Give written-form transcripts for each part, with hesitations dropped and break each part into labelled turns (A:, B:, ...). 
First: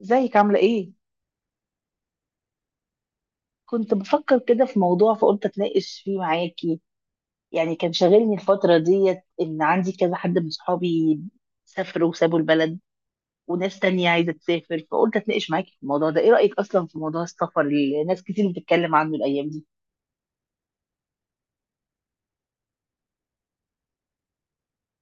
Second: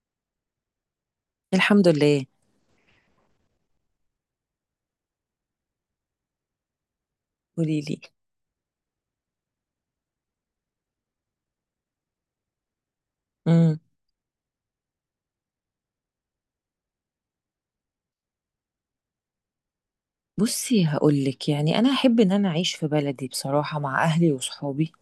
A: ازيك؟ عاملة ايه؟
B: الحمد لله.
A: كنت بفكر كده في موضوع فقلت اتناقش فيه معاكي. يعني
B: قولي
A: كان
B: لي.
A: شاغلني الفترة ديت ان عندي كذا حد من صحابي سافروا وسابوا البلد، وناس
B: امم.
A: تانية عايزة تسافر. فقلت اتناقش معاكي في الموضوع ده. ايه رأيك اصلا في موضوع السفر اللي ناس كتير بتتكلم عنه الايام دي؟
B: بصي، هقول لك، يعني انا احب ان انا اعيش في بلدي بصراحه مع اهلي وصحابي.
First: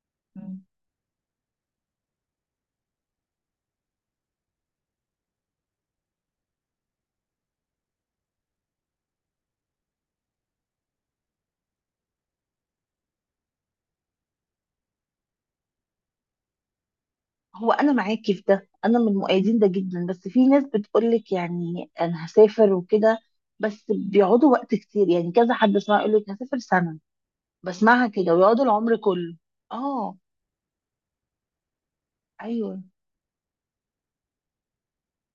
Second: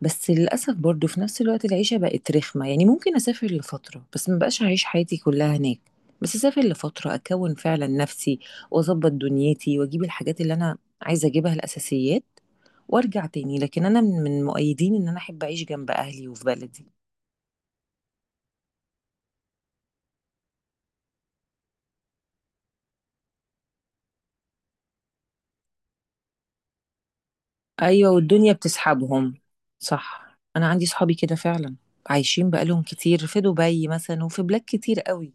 B: بس
A: مم.
B: للاسف برضو في نفس الوقت العيشه بقت رخمه، يعني ممكن اسافر لفتره، بس ما بقاش هعيش حياتي كلها هناك. بس اسافر لفتره اكون فعلا نفسي، واظبط دنيتي، واجيب الحاجات اللي انا عايزه اجيبها، الاساسيات، وارجع تاني. لكن انا من مؤيدين ان انا احب اعيش جنب اهلي وفي بلدي.
A: هو انا معاكي في ده، انا من مؤيدين ده جدا. بس في ناس بتقولك يعني انا هسافر وكده، بس بيقعدوا وقت كتير. يعني كذا حد اسمع يقولك هسافر سنة، بسمعها
B: ايوه،
A: كده
B: والدنيا
A: ويقعدوا العمر
B: بتسحبهم.
A: كله. اه.
B: صح، انا عندي صحابي كده فعلا، عايشين
A: ايوه.
B: بقالهم كتير في دبي مثلا وفي بلاد كتير قوي.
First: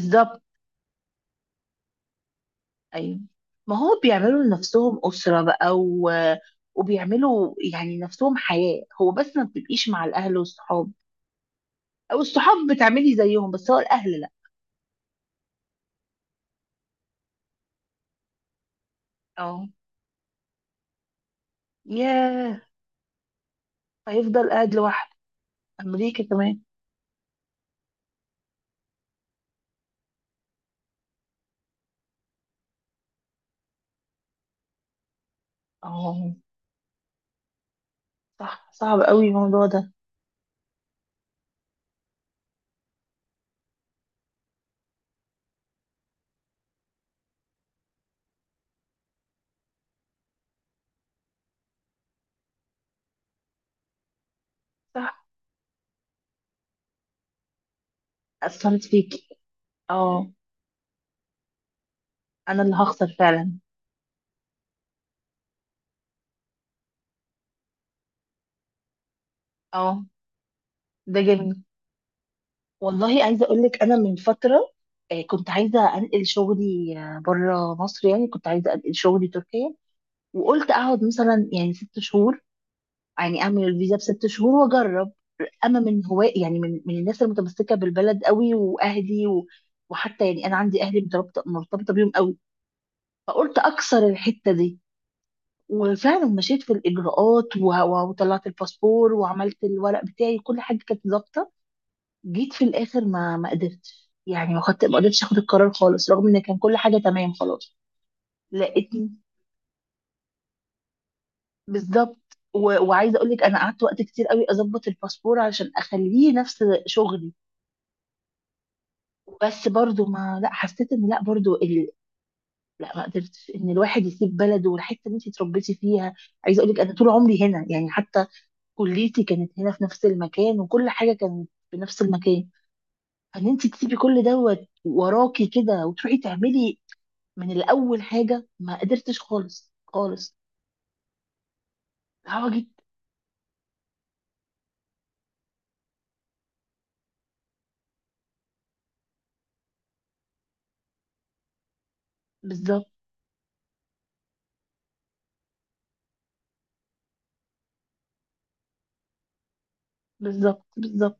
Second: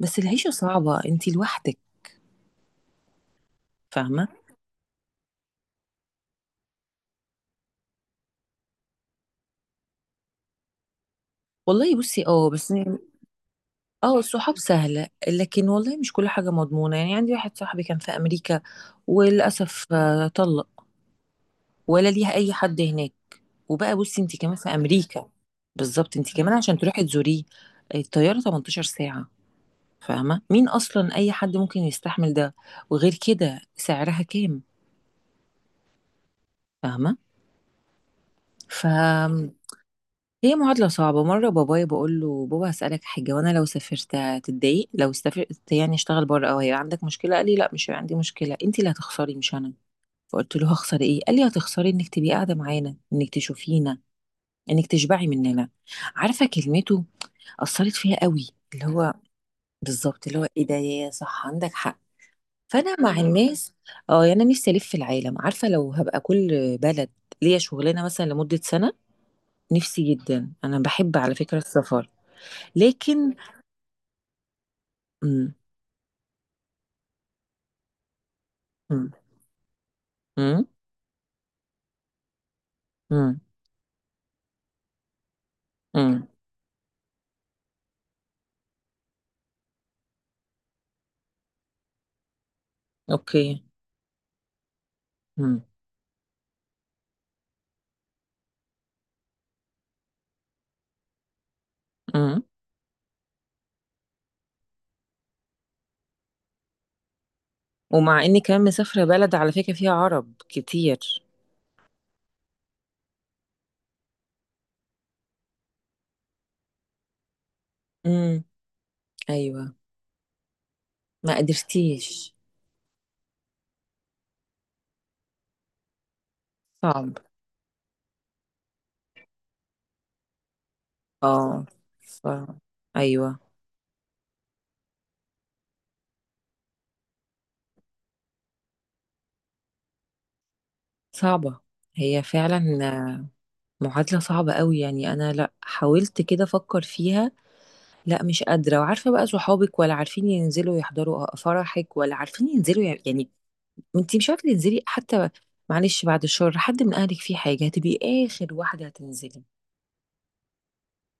B: بس العيشه صعبه انتي لوحدك.
A: ايوه، ما هو
B: فاهمه.
A: بيعملوا لنفسهم اسره بقى وبيعملوا يعني نفسهم حياه، هو بس ما بتبقيش مع الاهل والصحاب.
B: والله
A: او
B: بصي، اه،
A: الصحاب
B: بس.
A: بتعملي زيهم، بس هو الاهل
B: اه،
A: لا.
B: الصحاب سهله، لكن والله مش كل حاجه مضمونه. يعني عندي واحد صاحبي كان في امريكا،
A: اه.
B: وللاسف طلق، ولا ليها اي
A: ياه.
B: حد هناك. وبقى بصي، انتي
A: هيفضل
B: كمان في
A: قاعد لوحده.
B: امريكا، بالظبط،
A: امريكا
B: انتي كمان
A: كمان.
B: عشان تروحي تزوريه، الطياره 18 ساعه. فاهمة، مين أصلا أي حد ممكن يستحمل ده؟ وغير كده سعرها كام؟
A: اه،
B: فاهمة.
A: صح، صعب قوي الموضوع
B: فهي
A: ده.
B: معادلة صعبة. مرة بابايا بقول له: بابا هسألك حاجة، وأنا لو سافرت هتتضايق؟ لو سافرت يعني اشتغل بره، أو هيبقى عندك مشكلة؟ قال لي: لا، مش هيبقى عندي مشكلة، أنت اللي هتخسري مش أنا. فقلت له: هخسر إيه؟ قال لي: هتخسري إنك تبقي قاعدة معانا، إنك تشوفينا، إنك
A: صح.
B: تشبعي مننا. عارفة، كلمته أثرت فيها قوي،
A: اثرت
B: اللي هو
A: فيكي.
B: بالظبط،
A: اه،
B: اللي هو إيه ده، يا صح عندك حق.
A: انا اللي
B: فانا
A: هخسر
B: مع
A: فعلا.
B: الناس. اه، يعني أنا نفسي الف في العالم، عارفه لو هبقى كل بلد ليا شغلانه مثلا لمده سنه،
A: اه،
B: نفسي جدا. انا بحب
A: ده
B: على
A: جميل.
B: فكره السفر،
A: والله
B: لكن.
A: عايزه اقول لك انا من فتره كنت
B: مم.
A: عايزه انقل شغلي، بره مصر. يعني كنت عايزه انقل
B: مم.
A: شغلي تركيا،
B: مم.
A: وقلت اقعد مثلا يعني 6 شهور.
B: مم.
A: يعني اعمل الفيزا ب 6 شهور واجرب. اما من
B: مم.
A: هواء، يعني من الناس المتمسكه بالبلد قوي واهلي وحتى يعني انا عندي اهلي مرتبطه بيهم قوي. فقلت
B: اوكي.
A: اكسر الحته دي،
B: مم.
A: وفعلا مشيت في الاجراءات وطلعت الباسبور وعملت الورق بتاعي، كل حاجه كانت ظابطه.
B: مم.
A: جيت في الاخر ما ما قدرتش يعني ما خدت ما قدرتش اخد القرار خالص، رغم ان كان كل حاجه تمام خلاص.
B: ومع اني كمان
A: لقيت
B: مسافره بلد على فكره فيها عرب كتير.
A: بالظبط وعايزه اقول لك انا قعدت وقت كتير قوي اظبط الباسبور علشان اخليه نفس شغلي.
B: مم.
A: بس
B: ايوه.
A: برضو ما لا حسيت ان لا
B: ما
A: برضو
B: قدرتيش.
A: لا ما قدرتش ان الواحد يسيب بلده، والحته اللي انت اتربيتي فيها. عايزه اقول لك انا طول
B: صعب.
A: عمري هنا، يعني حتى كليتي كانت هنا في نفس المكان، وكل حاجه كانت
B: اه.
A: في نفس المكان.
B: صعب.
A: فان
B: ايوه.
A: انت تسيبي كل دوت وراكي كده وتروحي تعملي من الاول حاجه، ما قدرتش خالص خالص.
B: صعبه هي
A: هوا جيت
B: فعلا، معادلة صعبة قوي. يعني أنا لأ، حاولت كده أفكر فيها، لأ مش قادرة. وعارفة بقى، صحابك ولا عارفين ينزلوا يحضروا فرحك، ولا عارفين ينزلوا
A: بالظبط.
B: يعني أنتي مش عارفة تنزلي حتى. معلش، بعد الشر حد من أهلك فيه حاجة، هتبقي آخر واحدة هتنزلي.
A: بالظبط بالظبط.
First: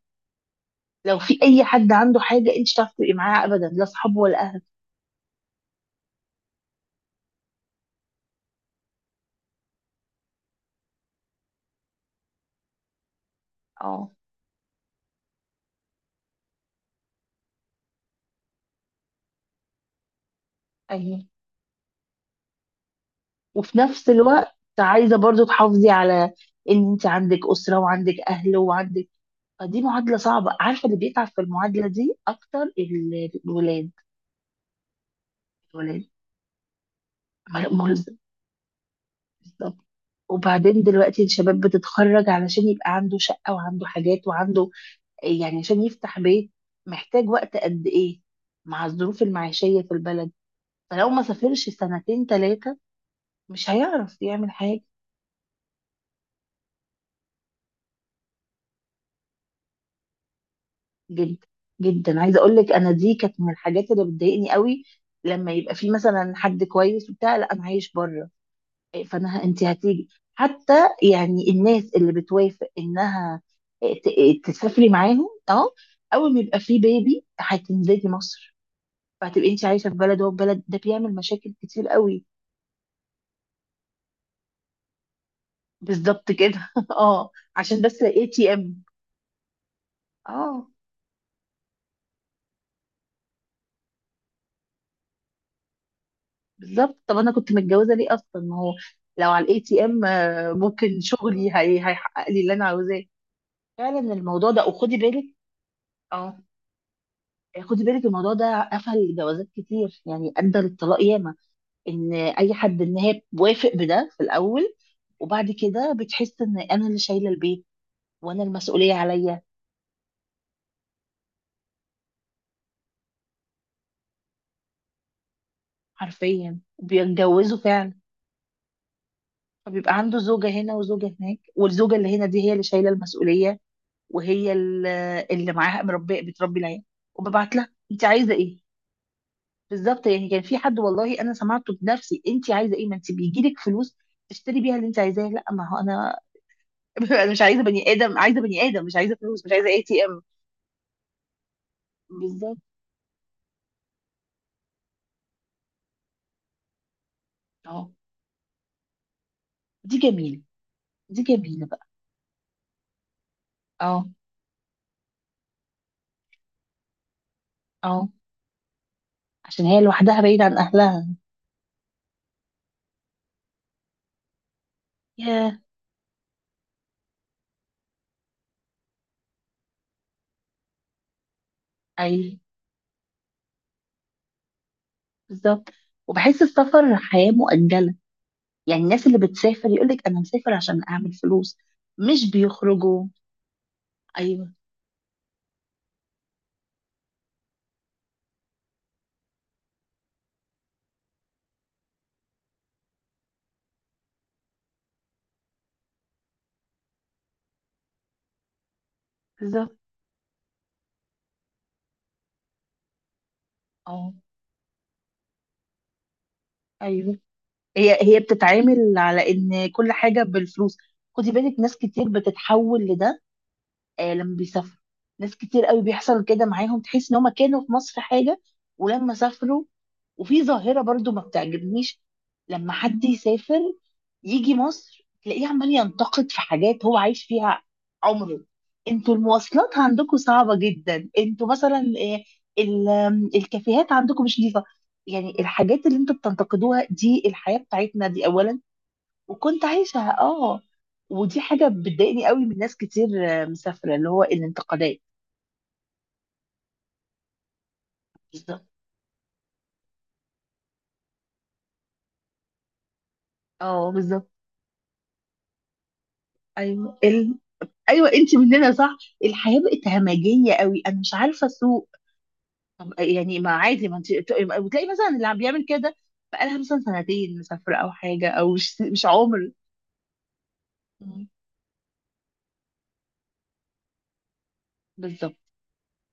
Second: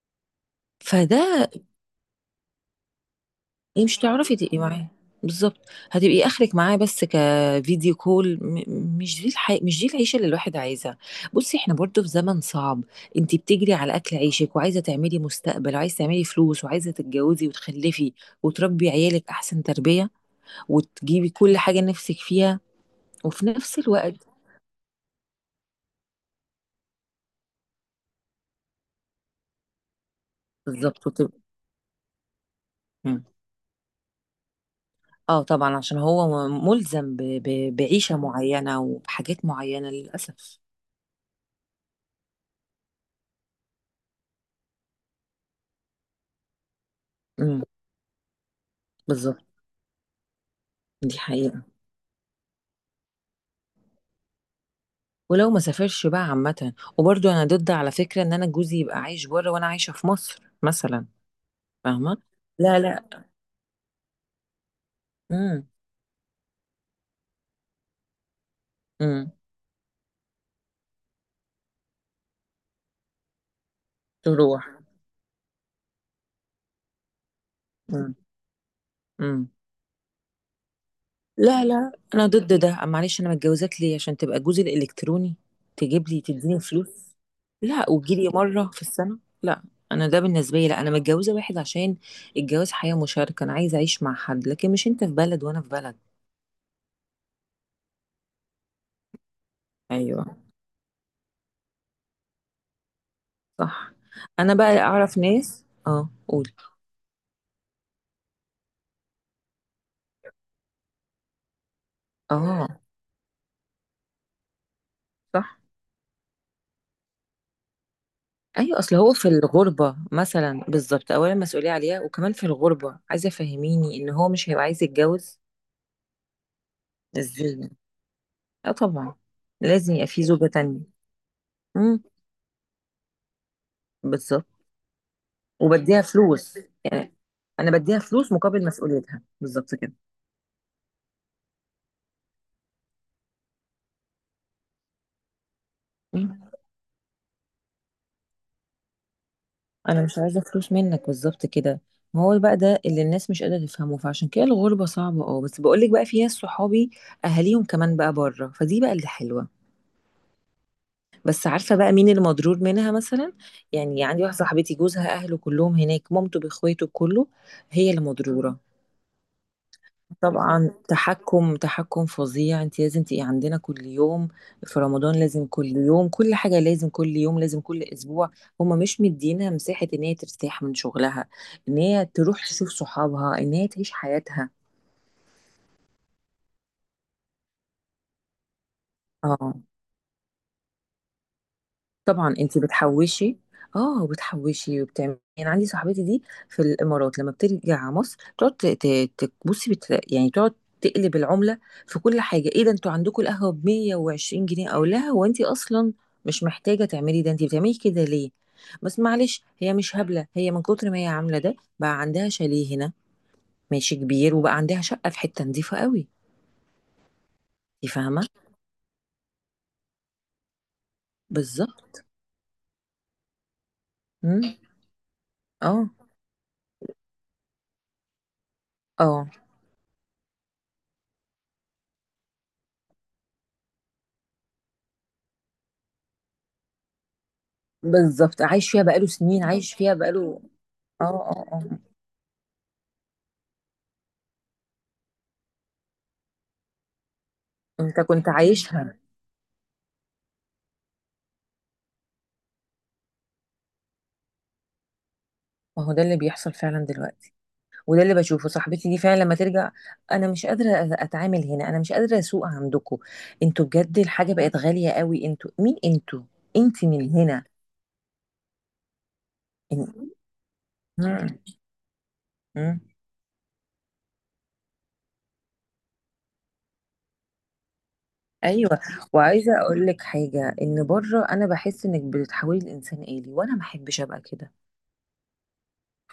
A: لو في
B: فده.
A: اي حد عنده حاجه انت مش هتعرفي تبقي معاه ابدا،
B: إيه،
A: لا
B: مش
A: صحابه
B: هتعرفي
A: ولا
B: تبقي
A: اهل.
B: معاه، بالظبط، هتبقي اخرك معاه بس كفيديو كول. مش دي العيشه اللي الواحد عايزها. بصي، احنا برضو في زمن صعب. انت بتجري على
A: اه.
B: اكل عيشك، وعايزه تعملي مستقبل، وعايزه تعملي فلوس، وعايزه تتجوزي وتخلفي، وتربي عيالك احسن تربيه،
A: ايوه،
B: وتجيبي كل حاجه نفسك فيها. وفي
A: وفي
B: نفس
A: نفس
B: الوقت،
A: الوقت عايزه برضو تحافظي على ان انت عندك اسره وعندك اهل وعندك. فدي معادله صعبه، عارفه اللي
B: بالظبط،
A: بيتعب في
B: وتبقى.
A: المعادله دي اكتر
B: مم.
A: الولاد.
B: اه طبعا، عشان
A: الولاد
B: هو ملزم
A: ملزم،
B: بعيشه معينه وبحاجات
A: بالظبط.
B: معينه، للاسف.
A: وبعدين دلوقتي الشباب بتتخرج علشان يبقى عنده شقه وعنده حاجات وعنده، يعني عشان يفتح بيت محتاج وقت
B: امم.
A: قد ايه؟ مع الظروف
B: بالظبط.
A: المعيشيه في البلد، فلو
B: دي
A: ما
B: حقيقه.
A: سافرش سنتين ثلاثه مش هيعرف يعمل حاجة.
B: ولو ما سافرش بقى عامة. وبرضو أنا ضد على فكرة إن أنا جوزي يبقى عايش بره وأنا عايشة في مصر مثلا.
A: جدا.
B: فاهمة؟
A: جدا، عايزة اقول لك
B: لا
A: انا دي
B: لا.
A: كانت من الحاجات اللي بتضايقني قوي. لما
B: امم.
A: يبقى في مثلا حد كويس وبتاع، لا انا عايش بره.
B: امم.
A: فانا انت هتيجي حتى. يعني الناس اللي بتوافق انها، آه، ت-
B: تروح.
A: تسافري معاهم، اه اول ما يبقى في بيبي هتنزلي
B: امم.
A: مصر.
B: امم.
A: فهتبقي انت عايشة في بلد وهو في بلد، ده بيعمل مشاكل
B: لا
A: كتير
B: لا،
A: قوي.
B: أنا ضد ده. معلش، أنا متجوزاك ليه؟ عشان تبقى جوزي الإلكتروني؟ تجيب لي،
A: بالظبط
B: تديني
A: كده.
B: فلوس؟
A: اه، عشان
B: لا،
A: بس اي
B: وتجيلي
A: تي
B: مرة في
A: ام.
B: السنة؟ لا. أنا ده بالنسبة
A: اه،
B: لي لا، أنا متجوزة واحد عشان الجواز حياة مشاركة، أنا عايزة أعيش مع حد، لكن مش أنت في بلد وأنا في بلد.
A: بالظبط. طب انا كنت متجوزه ليه اصلا؟ ما هو لو على الاي تي ام
B: أيوه.
A: ممكن شغلي هي هيحقق لي اللي انا عاوزاه.
B: صح.
A: فعلا الموضوع
B: أنا
A: ده،
B: بقى
A: وخدي
B: أعرف
A: بالك.
B: ناس، اه
A: اه،
B: قول.
A: خدي بالك، الموضوع ده قفل جوازات كتير، يعني ادى للطلاق ياما. ان اي
B: اه.
A: حد، ان هي بوافق بده في الاول، وبعد
B: صح.
A: كده بتحس ان انا اللي شايله البيت وانا
B: ايوه،
A: المسؤوليه
B: اصل هو في
A: عليا.
B: الغربه مثلا، بالظبط، اولا مسؤوليه عليها، وكمان في الغربه، عايزه فهميني ان هو مش هيبقى عايز يتجوز؟
A: حرفيا
B: ازاي
A: بيتجوزوا
B: يعني؟
A: فعلا،
B: اه طبعا، لازم
A: فبيبقى
B: يبقى
A: عنده
B: في زوجه
A: زوجه هنا
B: تانية.
A: وزوجه هناك، والزوجه
B: امم.
A: اللي هنا دي هي اللي شايله المسؤوليه.
B: بالظبط.
A: وهي ال- اللي معاها
B: وبديها
A: مربيه بتربي
B: فلوس
A: العيال،
B: يعني،
A: وببعت لها
B: انا بديها
A: انت
B: فلوس
A: عايزه ايه.
B: مقابل مسؤوليتها، بالظبط كده.
A: بالظبط. يعني كان في حد، والله انا سمعته بنفسي، انت عايزه ايه؟ ما انت بيجي لك فلوس تشتري بيها اللي انت عايزاه. لا ما هو انا،
B: مم.
A: انا مش عايزه بني ادم، عايزه بني ادم، مش عايزه فلوس، مش عايزه اي
B: انا
A: تي
B: مش
A: ام.
B: عايزه فلوس منك، بالظبط كده. ما هو بقى
A: بالظبط.
B: ده اللي الناس مش قادره تفهمه، فعشان كده الغربه صعبه. اه بس بقول لك، بقى في ناس صحابي اهاليهم
A: اه،
B: كمان بقى بره، فدي بقى اللي حلوه.
A: دي جميله، دي
B: بس
A: جميله
B: عارفة
A: بقى.
B: بقى مين المضرور منها مثلا؟ يعني
A: اه.
B: عندي واحدة صاحبتي جوزها أهله كلهم هناك، مامته بإخواته كله، هي اللي
A: اه،
B: مضرورة.
A: عشان هي لوحدها بعيده عن
B: طبعا،
A: اهلها.
B: تحكم تحكم فظيع. انت لازم تبقي عندنا كل يوم، في رمضان لازم
A: ياه.
B: كل يوم، كل حاجة لازم كل يوم، لازم كل أسبوع. هما مش مدينها مساحة إن هي ترتاح من شغلها، إن هي
A: اي،
B: تروح تشوف صحابها، إن هي تعيش حياتها.
A: بالظبط. وبحس السفر حياه مؤجله. يعني الناس اللي
B: اه.
A: بتسافر يقول لك انا مسافر عشان اعمل فلوس، مش
B: طبعا، انت
A: بيخرجوا.
B: بتحوشي. اه
A: ايوه.
B: وبتحوشي وبتعملي. يعني عندي صاحبتي دي في الامارات، لما بترجع مصر تقعد بصي، يعني تقعد تقلب العمله في كل حاجه: ايه ده، انتوا عندكم القهوه ب 120 جنيه؟ او لا، هو انت اصلا مش محتاجه تعملي ده، انت بتعملي كده ليه؟ بس معلش، هي
A: بالظبط.
B: مش هبله، هي من كتر ما هي عامله ده بقى عندها شاليه هنا ماشي
A: اه.
B: كبير، وبقى عندها شقه في حته نظيفه قوي.
A: ايوه،
B: انت
A: هي
B: فاهمه.
A: بتتعامل على ان كل حاجه بالفلوس. خدي بالك ناس
B: بالظبط.
A: كتير بتتحول لده. آه، لما
B: مم.
A: بيسافروا، ناس كتير قوي
B: اه.
A: بيحصل كده معاهم، تحس ان هم كانوا في مصر حاجه ولما
B: اه.
A: سافروا. وفي ظاهره برضو ما بتعجبنيش، لما حد يسافر يجي مصر تلاقيه عمال ينتقد في حاجات هو عايش فيها
B: بالظبط،
A: عمره.
B: عايش فيها بقاله
A: انتوا
B: سنين، عايش
A: المواصلات
B: فيها
A: عندكم
B: بقاله.
A: صعبة
B: اه
A: جدا،
B: اه
A: انتوا
B: اه.
A: مثلا إيه، ال- آم، الكافيهات عندكم مش نظيفة. يعني الحاجات اللي انتوا بتنتقدوها دي الحياة
B: انت
A: بتاعتنا دي
B: كنت
A: اولا.
B: عايشها.
A: وكنت عايشها، اه. ودي حاجة بتضايقني قوي من ناس كتير مسافرة، اللي هو الانتقادات.
B: ما هو ده اللي بيحصل فعلا دلوقتي، وده اللي بشوفه
A: بالظبط.
B: صاحبتي دي فعلا لما ترجع. انا مش قادره اتعامل هنا، انا مش قادره اسوق عندكم، انتوا
A: اه،
B: بجد
A: بالظبط.
B: الحاجه بقت غاليه قوي، انتوا مين، انتوا. انت
A: ايوه
B: من هنا.
A: ايوه انت مننا، صح؟ الحياة بقت
B: إن-
A: همجية قوي، انا مش
B: مم.
A: عارفة اسوق.
B: مم.
A: طب يعني ما عادي، ما انت. وتلاقي مثلا اللي عم بيعمل كده بقالها مثلا سنتين مسافرة او حاجة، او
B: ايوه،
A: مش عمر.
B: وعايزه اقول لك حاجه، ان بره
A: مم.
B: انا بحس انك بتحولي الانسان آلي، وانا ما احبش ابقى كده.
A: بالظبط.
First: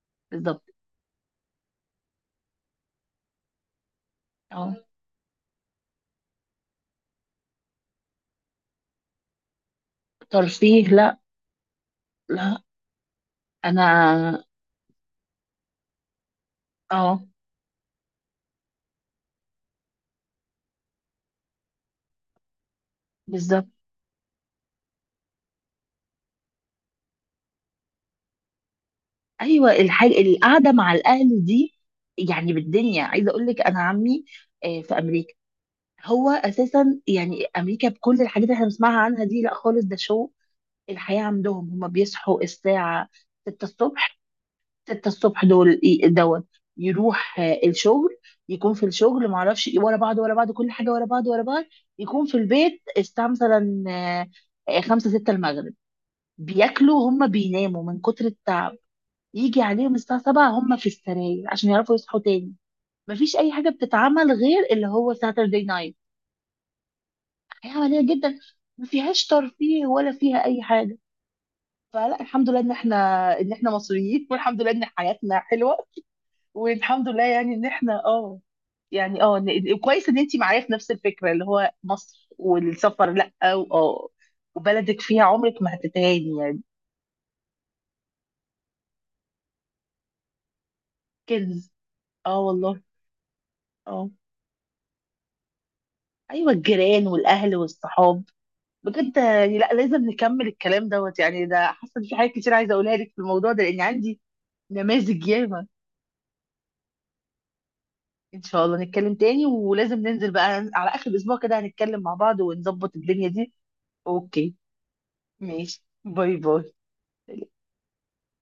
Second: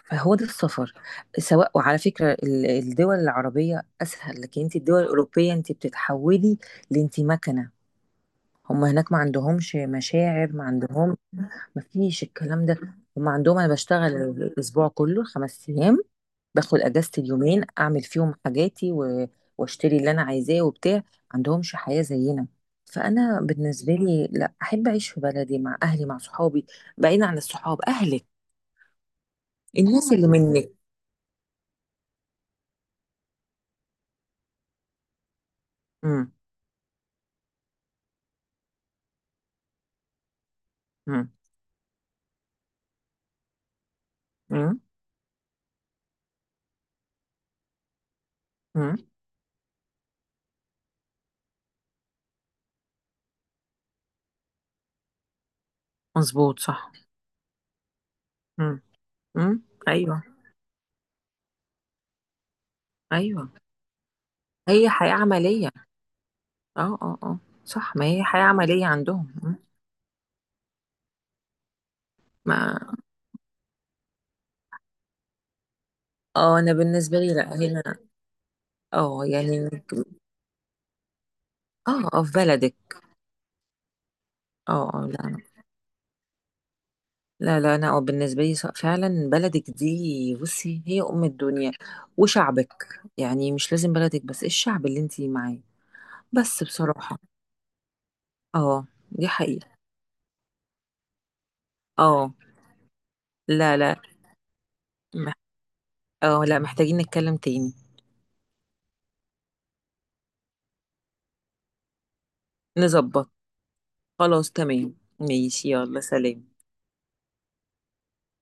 B: فهو ده
A: بالظبط.
B: السفر، سواء. وعلى فكره الدول العربيه اسهل، لكن انت
A: اه.
B: الدول الاوروبيه انت بتتحولي لانت مكنه. هم هناك ما عندهمش مشاعر، ما
A: ترفيه لا.
B: عندهم، ما فيش
A: لا.
B: الكلام ده. هم عندهم انا بشتغل
A: انا،
B: الاسبوع كله 5 ايام، باخد اجازة
A: اه،
B: اليومين اعمل فيهم حاجاتي، و... واشتري اللي انا عايزاه وبتاع. ما عندهمش حياة زينا. فانا
A: بالظبط.
B: بالنسبة لي لا، احب اعيش في بلدي مع اهلي مع صحابي، بعيد عن الصحاب، اهلك،
A: ايوه،
B: الناس
A: الحاجة
B: اللي منك.
A: القعدة مع الاهل دي يعني بالدنيا. عايزة اقول لك انا عمي في امريكا. هو
B: امم.
A: اساسا يعني امريكا بكل الحاجات اللي احنا بنسمعها عنها دي، لا خالص، ده شو. الحياة
B: امم.
A: عندهم هما بيصحوا الساعة 6 الصبح،
B: امم.
A: 6 الصبح. دول دوت، يروح الشغل، يكون في
B: امم.
A: الشغل ما اعرفش ايه، ورا بعض ورا بعض، كل حاجه ورا بعض ورا بعض. يكون في البيت الساعه مثلا خمسة ستة المغرب،
B: مظبوط، صح.
A: بياكلوا، هم بيناموا من كتر التعب.
B: امم. امم.
A: يجي عليهم
B: ايوه.
A: الساعه 7 هم في السراير عشان يعرفوا يصحوا تاني. مفيش
B: ايوه،
A: اي حاجه بتتعمل غير اللي
B: هي حياة
A: هو ساتردي
B: عملية.
A: نايت.
B: اه اه اه.
A: حياه
B: صح، ما
A: عمليه
B: هي
A: جدا،
B: حياة
A: ما
B: عملية
A: فيهاش
B: عندهم. م.
A: ترفيه ولا فيها اي حاجه. فلا، الحمد لله ان
B: ما.
A: احنا، ان احنا مصريين، والحمد لله ان حياتنا حلوه.
B: اه، انا
A: والحمد
B: بالنسبة
A: لله
B: لي
A: يعني
B: لا
A: ان
B: هنا.
A: احنا اه، يعني
B: اه
A: اه
B: يعني
A: كويس ان انت معايا في نفس الفكره، اللي هو
B: اه اه،
A: مصر
B: في بلدك.
A: والسفر لا اه
B: اه
A: وبلدك
B: اه.
A: فيها،
B: لا
A: عمرك ما هتتهاني يعني.
B: لا. لا انا اه بالنسبة لي، فعلا بلدك دي بصي هي ام
A: كنز.
B: الدنيا.
A: اه والله.
B: وشعبك، يعني مش لازم
A: اه.
B: بلدك بس، الشعب اللي انتي معاه.
A: ايوه،
B: بس
A: الجيران
B: بصراحة.
A: والاهل والصحاب.
B: اه.
A: بجد
B: دي
A: يعني،
B: حقيقة.
A: لا لازم نكمل الكلام دوت، يعني ده حاسه إن في حاجات
B: اه.
A: كتير عايزه اقولها لك في الموضوع ده،
B: لا
A: لان
B: لا.
A: عندي نماذج
B: مح-
A: ياما.
B: اه لا، محتاجين نتكلم تاني.
A: ان شاء الله نتكلم تاني، ولازم ننزل بقى على اخر الاسبوع كده، هنتكلم مع بعض ونظبط الدنيا
B: نظبط.
A: دي.
B: خلاص
A: اوكي.
B: تمام. ماشي،
A: ماشي.
B: يلا
A: باي
B: سلام.
A: باي.